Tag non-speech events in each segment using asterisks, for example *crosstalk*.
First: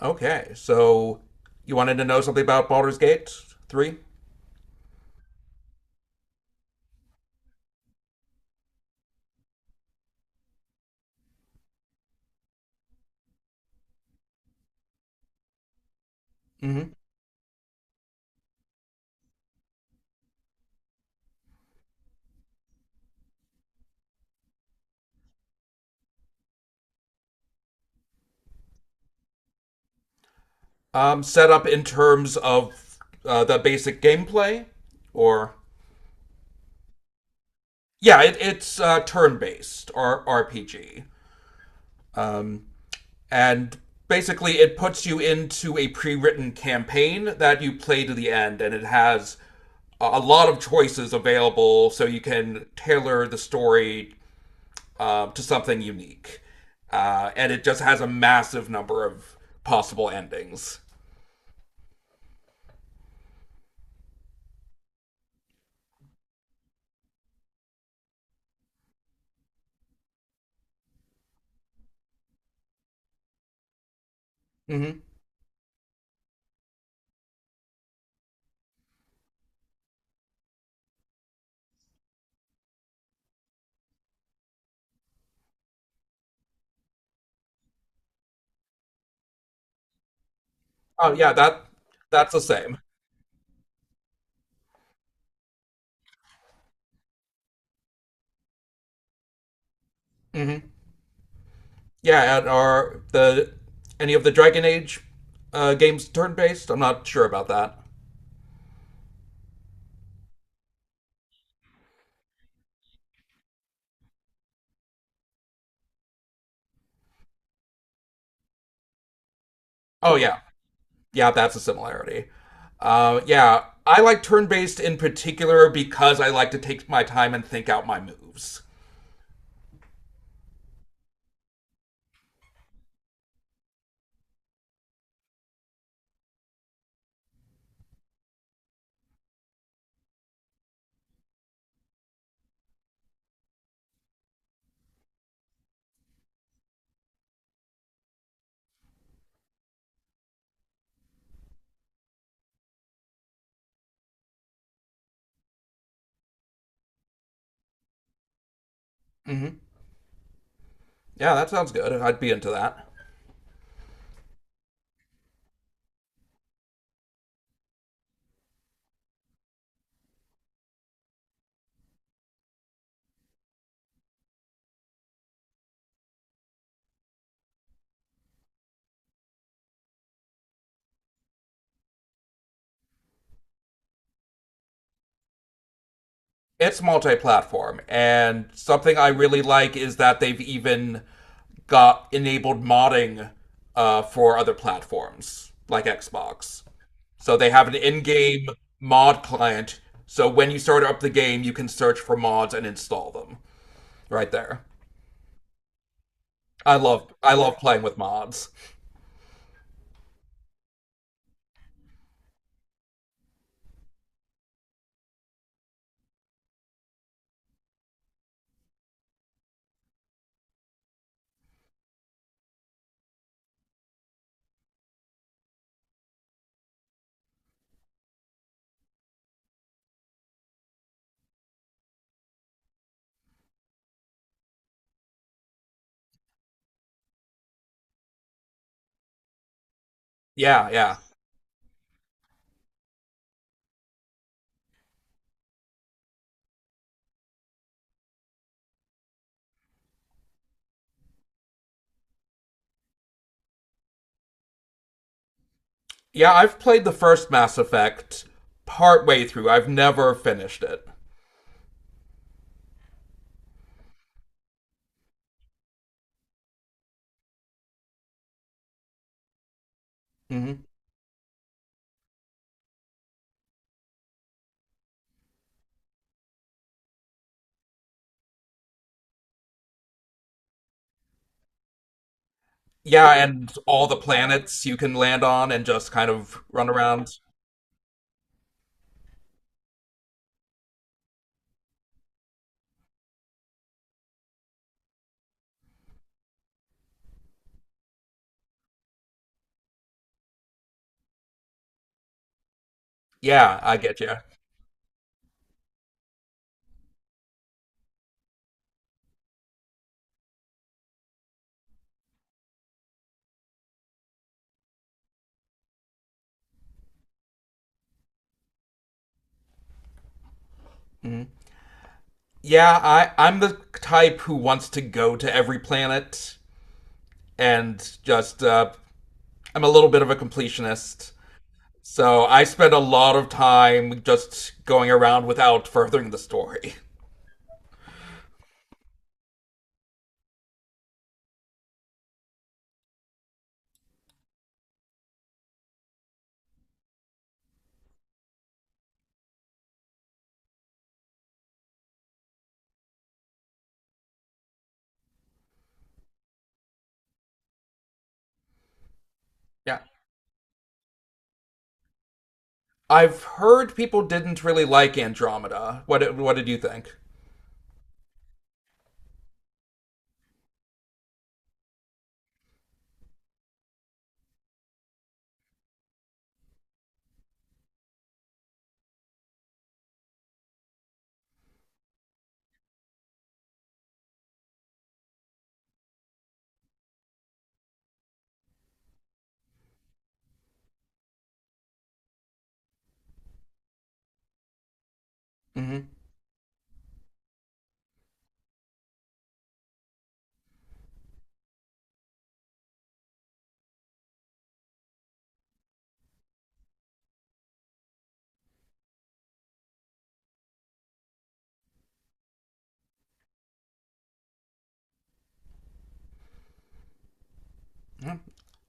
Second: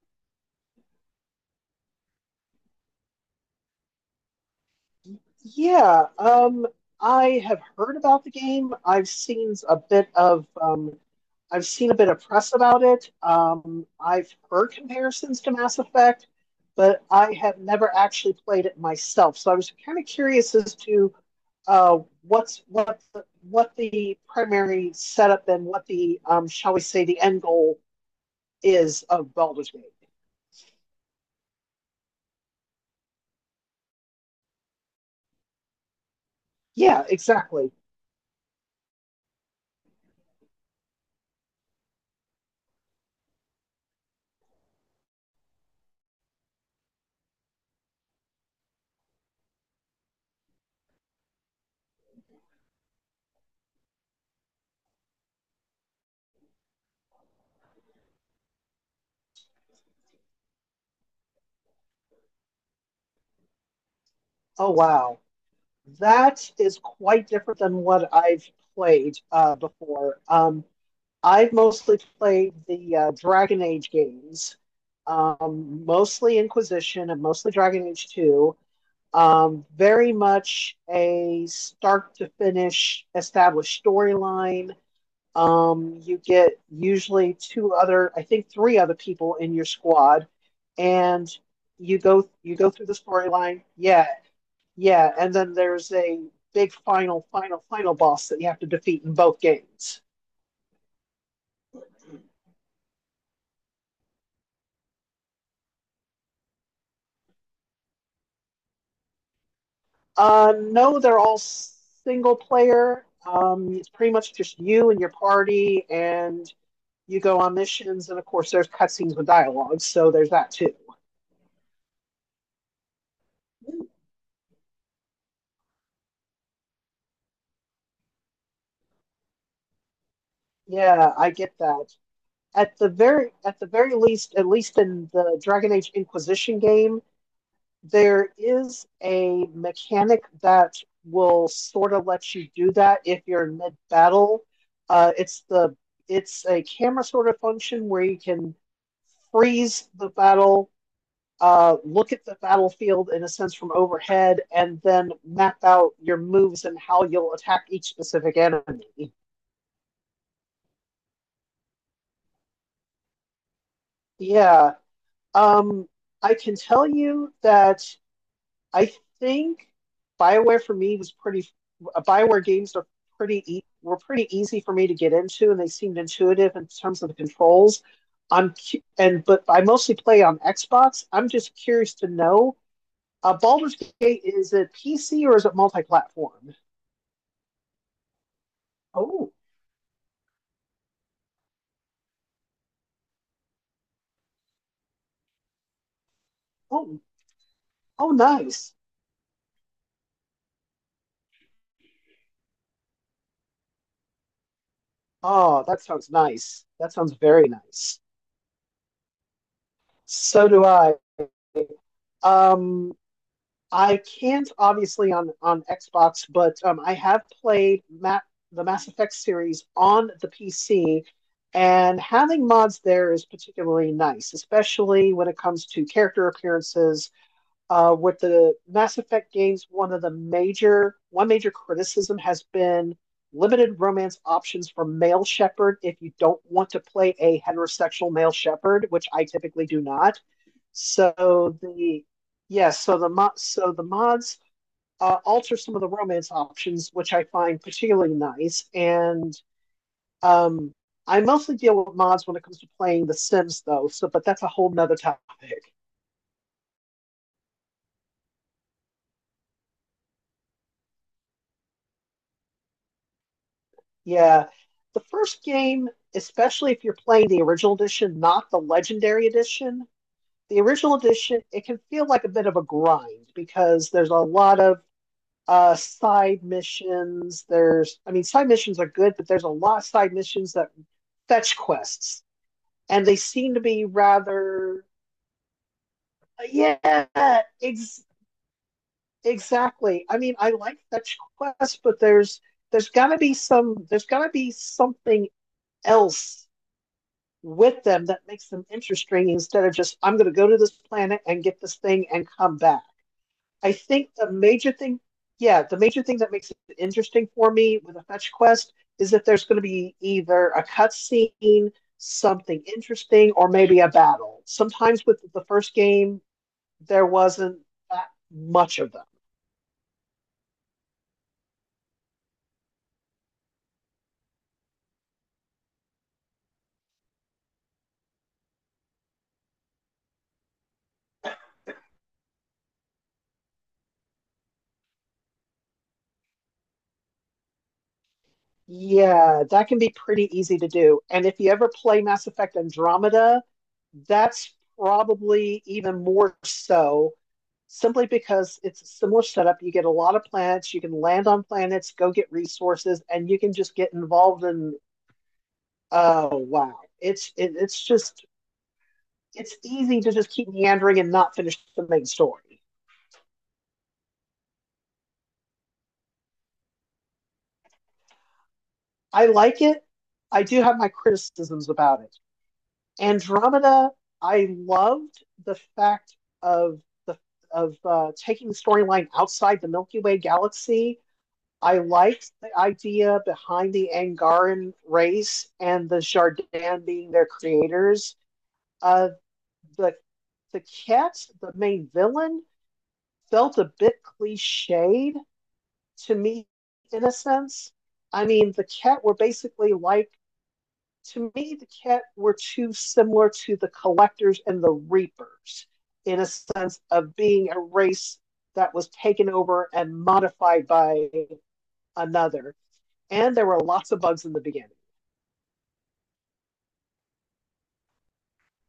Okay, so you wanted to know something about Baldur's Gate 3? Yeah, I have heard about the game. I've seen a bit of press about it. I've heard comparisons to Mass Effect, Mm-hmm. but I have never actually played it myself. So I was kind of curious as to what the primary setup and what the shall we say the end goal is of Baldur's Gate. Set up in terms of the basic gameplay? Or. Yeah, exactly. Yeah, it's turn based, or RPG. Um, and basically, it puts you into a pre written campaign that you play to the end, and it has a lot of choices available so you can tailor the story to something unique. And it just has a massive number of possible endings. Oh wow. That is quite different than what I've played before. I've mostly played the Dragon Age games, Mhm. Mostly Inquisition and mostly Dragon Age 2. Very much a start to finish established storyline. You get usually two other, I think three other people in your squad, Oh and yeah, that that's the you go same. through the storyline. Yeah, yeah, and then there's a big final boss that you have to defeat in both games. Mm-hmm. Yeah, and are the any of the Dragon Age games turn based? I'm not sure about that. No, they're all single player. It's pretty much just you and your party, and you go on missions. And of course, there's cutscenes with dialogue, so Oh there's yeah, that too. yeah, that's a similarity. Yeah, I like turn based in particular because I like to take my time and think out my moves. Yeah, I get that. At the very least, at least in the Dragon Age Inquisition game, there is a mechanic that will sort of let you do that if you're in mid battle. Uh, it's the it's a camera sort of function where you can freeze the battle, look at the battlefield in a sense from overhead, and then map out your moves and how you'll attack each specific enemy. Mhm. Yeah, that sounds good. I'd be into that. Yeah. Um, I can tell you that I think Bioware for me was pretty. Bioware games are were pretty easy for me to get into, and they seemed intuitive in terms of the controls. I'm cu- and But I mostly play on Xbox. I'm just curious to know. Baldur's Gate, is it PC or is it multi-platform? It's multi-platform, and something I Oh, really like is that they've even got enabled modding for other platforms like Xbox. oh, So they have an oh, in-game nice. mod client. So when you start up the game, you can search for mods and install them right there. Oh, that sounds nice. I That love sounds I very love playing with nice. mods. So do I. Um, I can't obviously on Xbox, but I have played the Mass Effect series on the PC, and having mods there is particularly nice, especially when it comes to character appearances. With the Mass Effect games, one major criticism has been limited romance options for male Shepard, if you don't want to play a heterosexual male Shepard, which I typically do not. Yeah, yeah. So the so the mods alter some of the romance options, which I find particularly nice. And um, I mostly deal with mods when it comes to playing The Sims, though. So, but that's a whole nother topic. Yeah, I've played the first Mass Effect partway through. I've never finished it. Yeah, the first game, especially if you're playing the original edition, not the Legendary edition. The hmm original edition, it can feel like a bit of a grind because there's a lot of side missions, there's side missions are good, but there's a lot of side missions that fetch quests and Yeah, they and seem to be all the planets you rather can land on and just kind of run yeah around. ex- exactly. I mean, I like fetch quests, but there's got to be some there's got to be something else with them that makes them interesting instead of just I'm going to go to this planet and get this thing and come back. Yeah, I I get think you. the major thing, yeah, the major thing that makes it interesting for me with a fetch quest is that there's going to be either a cutscene, something interesting, or maybe a battle. Sometimes with the first game, there wasn't that much of them. hmm Yeah, I'm the type who wants to go to every planet and just I'm a little bit of a completionist. So I spend a lot of time just going around without furthering the story. *laughs* Yeah, that can be pretty easy to do. And if you ever play Mass Effect Andromeda, that's probably even more so, simply because it's a similar setup. You get a lot of planets, you can land on planets, go get resources, and you can just get involved in, oh wow. It's just it's Yeah. easy to just keep meandering and not finish the main story. I've heard people didn't really like Andromeda. What did you think? I like it. I do have my criticisms about it. Andromeda, I loved the fact of the of taking the storyline outside the Milky Way galaxy. I liked the idea behind the Angaran race and the Jardin being their creators. Uh, the the the main villain, felt a bit cliched hmm to me in a sense. I mean, the cat were basically like to me, the Ket were too similar to the Collectors and the Reapers in a sense of being a race that was taken over and modified by another. And there were lots of bugs in the beginning.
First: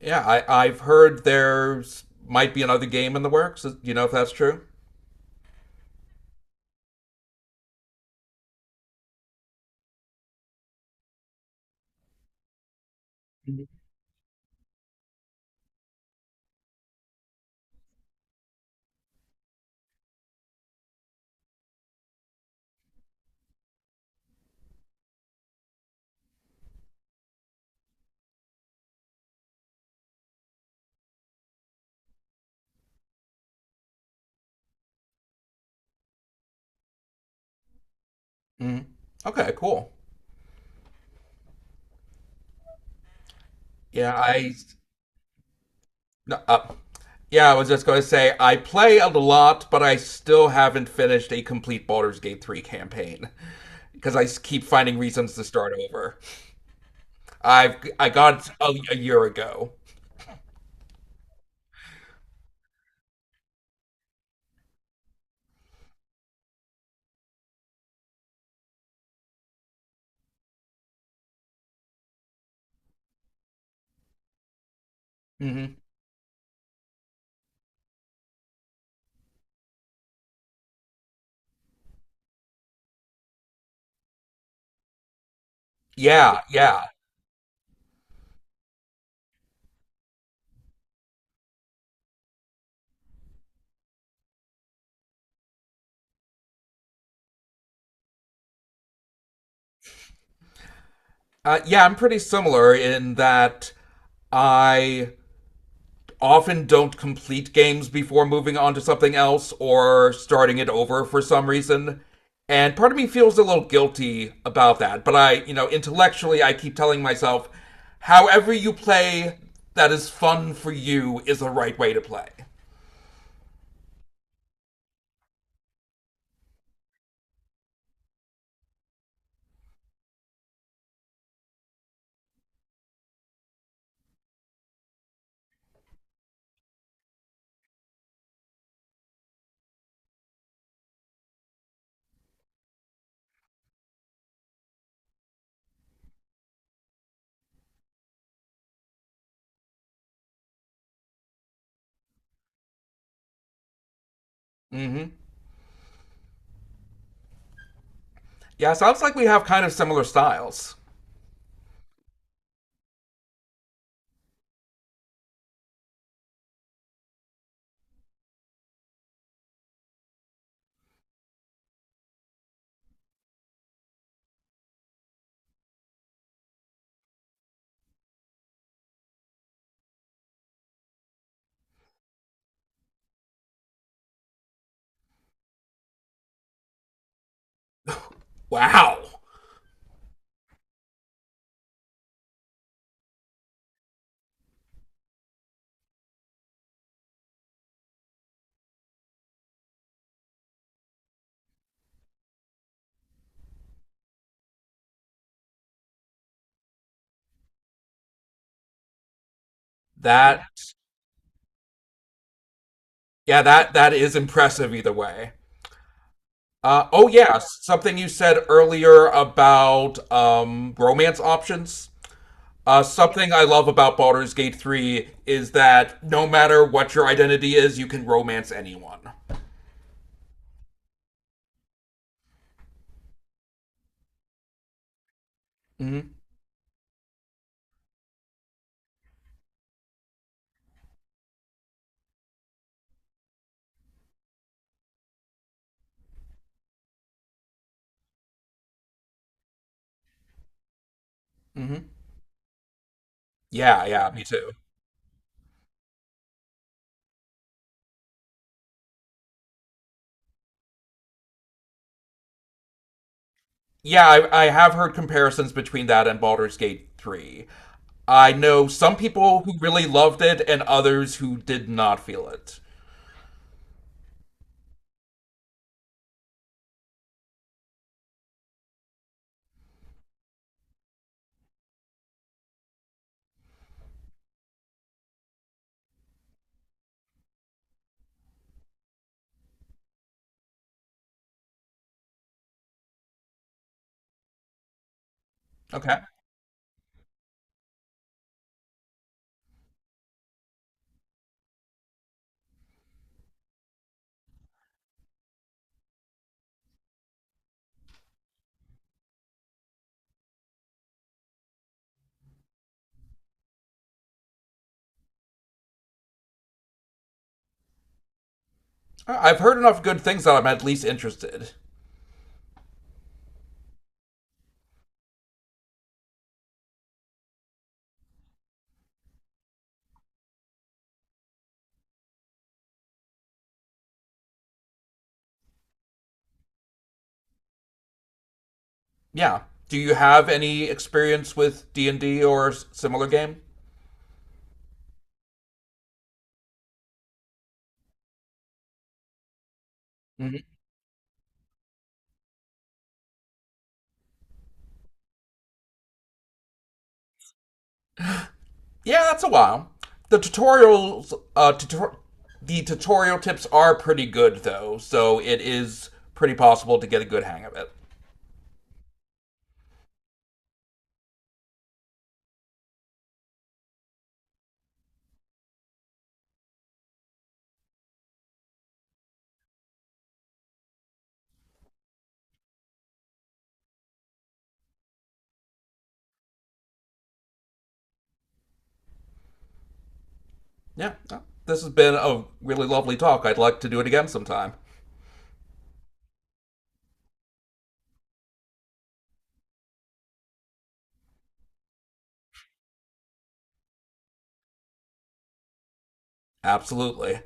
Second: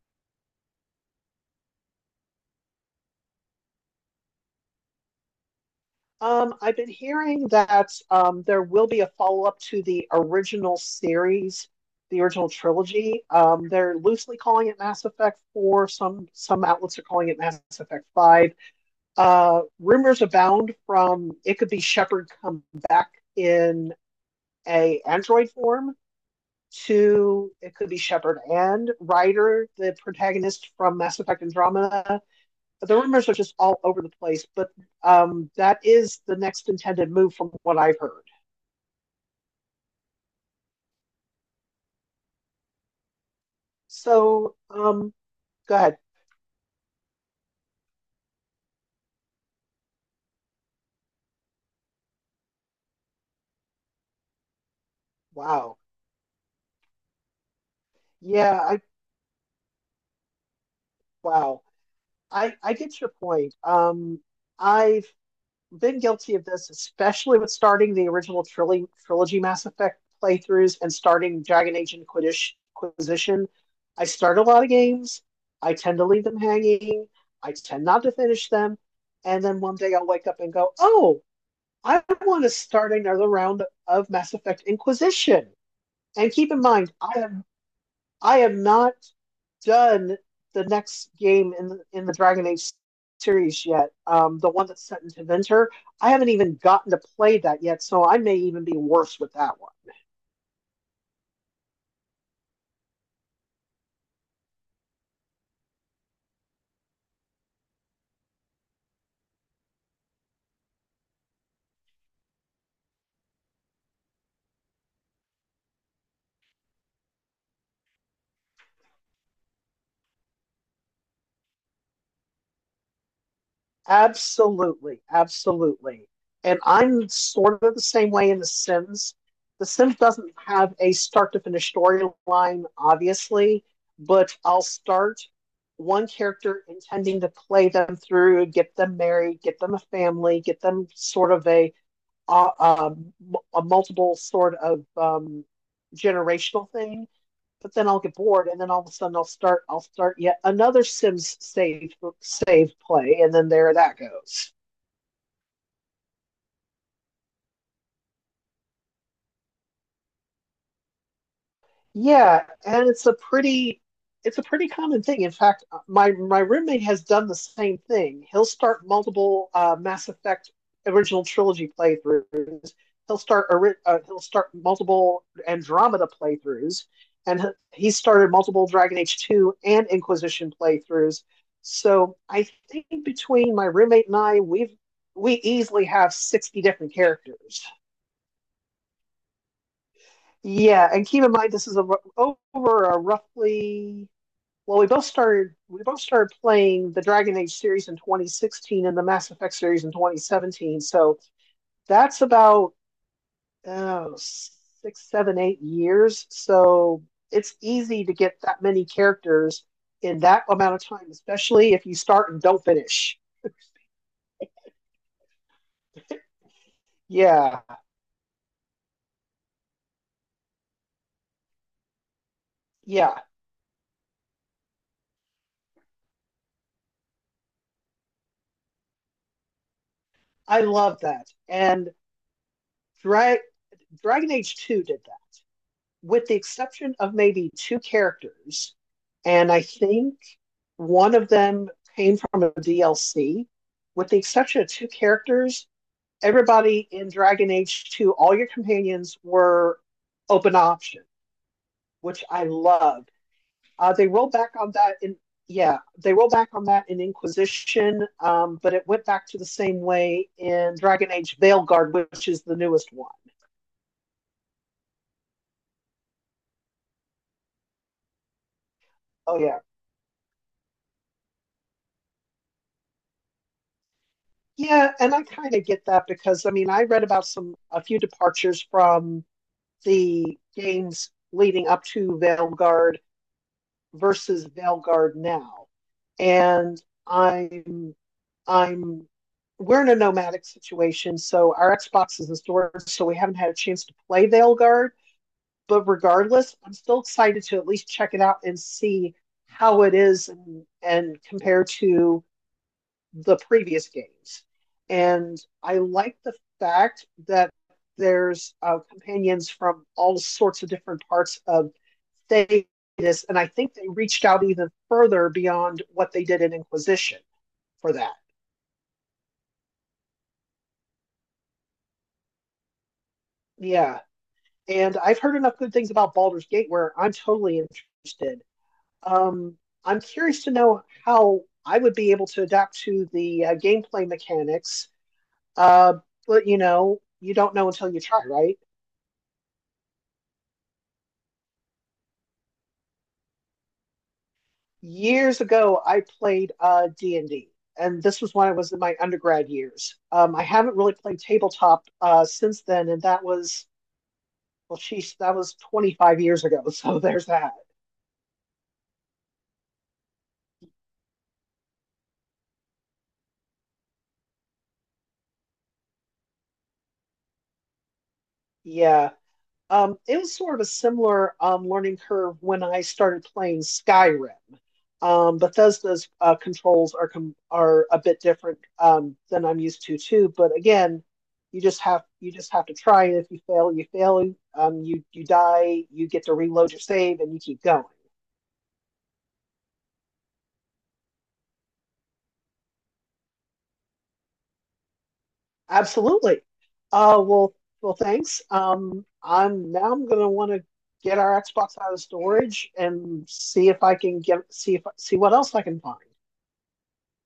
Yeah, I've heard there's might be another game in the works. Do you know if that's true? I've been hearing that there will be a follow up to the original series, the original trilogy. Mhm. They're loosely calling it Mass Effect 4. Some outlets are calling it Mass Effect 5. Rumors abound from it could be Shepard come back in a android form to it could be Shepard and Ryder, the protagonist from Mass Effect Andromeda. But the rumors are just all over the place. But that is the next intended move from what I've heard. Mm. Okay, cool. Yeah, I So go ahead. no, yeah, I was just going to say I play a lot, but I still haven't finished a complete Baldur's Gate 3 campaign because keep finding reasons to start Wow. over. I got it Yeah. I a year ago. wow. I get your point. I've been guilty of this, especially with starting the trilogy Mass Effect playthroughs and starting Dragon Age Inquisition. I start a lot of games. I hmm tend to leave them hanging. I tend not to finish them. And then one day I'll wake up and go, oh, I want to start another round of Mass Effect Inquisition. And Yeah, keep in yeah. mind, I am not done the next game in the Dragon Age series yet. The one that's set into winter. I haven't even gotten to play that yet, so I may even be worse with that one. Yeah, I'm pretty similar in that I often don't complete games before moving on to something else or starting it over for some reason. And part of me feels a little guilty about that. But I, you know, intellectually, I keep telling myself, however you play that is fun for you is the right way to play. Absolutely, absolutely. And I'm sort of the same way in The Sims. The Sims doesn't have a start to finish storyline, obviously, but I'll start one character intending to play them through, get them married, get them a family, get them sort of uh, um, a multiple sort of generational thing. But then I'll get bored, and then all of a sudden I'll start yet another Sims save play, and then there that goes. Mm-hmm. Yeah, sounds like we have kind of similar styles. Yeah, and it's a pretty common thing. In fact, my roommate has done the same thing. He'll start multiple Mass Effect original trilogy playthroughs. He'll start a He'll start multiple Andromeda playthroughs, and he started multiple Dragon Age 2 and Inquisition playthroughs. So I think between my roommate and I, we easily have 60 different characters. Wow. Yeah, and keep in mind this is a, over a roughly well, we both started playing the Dragon Age series in 2016 and the Mass Effect series in 2017. So that's about oh, six, seven, 8 years. So it's easy to get that many characters in That, that amount of time, especially if you start and don't finish. yeah, that, that is impressive either way. Oh yeah, Yeah, something you said earlier about romance options. Yeah, Something I love about Baldur's Gate 3 is that no matter what your identity is, you can romance anyone. I love that. And Dra- Dragon Age 2 did, Mm-hmm. with the exception of maybe two characters, and I think one of them came from a DLC. With the exception of two characters, everybody in Dragon Age 2, all your companions were open option, Mm-hmm. which I loved. Yeah, They yeah, me rolled back too. on that in Yeah, they rolled back on that in Inquisition, but it went back to the same way in Dragon Age Veilguard, which is the newest one. Yeah, I have heard comparisons between that and Baldur's Gate 3. I know some Oh people who yeah. really loved it and others who did not feel it. Yeah, and I kind of get that because I mean, I read about some a few departures from the games leading up to Veilguard versus Veilguard now. And I'm I'm we're in a nomadic situation, so our Xbox is in storage, so we haven't had a chance to play Veilguard. But Okay. regardless, I'm still excited to at least check it out and see how it is and compared to the previous games. And I like the fact that there's companions from all sorts of different parts of Thetis, and I think they reached out even further beyond what they did in Inquisition for that. Have heard enough good things that I'm at least interested. Yeah, and I've heard enough good things about Baldur's Gate where I'm totally interested. Um, I'm curious to know how I would be able to adapt to the gameplay mechanics, uh, but you know, you don't know until you try, right? Yeah. Do you have any experience with D&D or similar game? Years ago I played D&D and D, and this was when I was in my undergrad years. Mm-hmm. I haven't really played tabletop since then and that was well sheesh that was 25 years ago *laughs* so there's that. Yeah, that's a while. The tutorials, uh, tutor- the tutorial tips are pretty good though, so it is pretty possible to get a good hang of it. Yeah. It was sort of a similar learning curve when I started playing Skyrim. Bethesda's controls are are a bit different than I'm used to too. But again, you just have to try, and if you fail, you fail. You die, you get to reload your save, and you keep going. Yeah, no, this has been a really lovely talk. I'd like to do it again sometime. Absolutely. Uh, well, well, thanks. I'm gonna want to get our Xbox out of storage and see if I can get see if see what else I can find. Absolutely.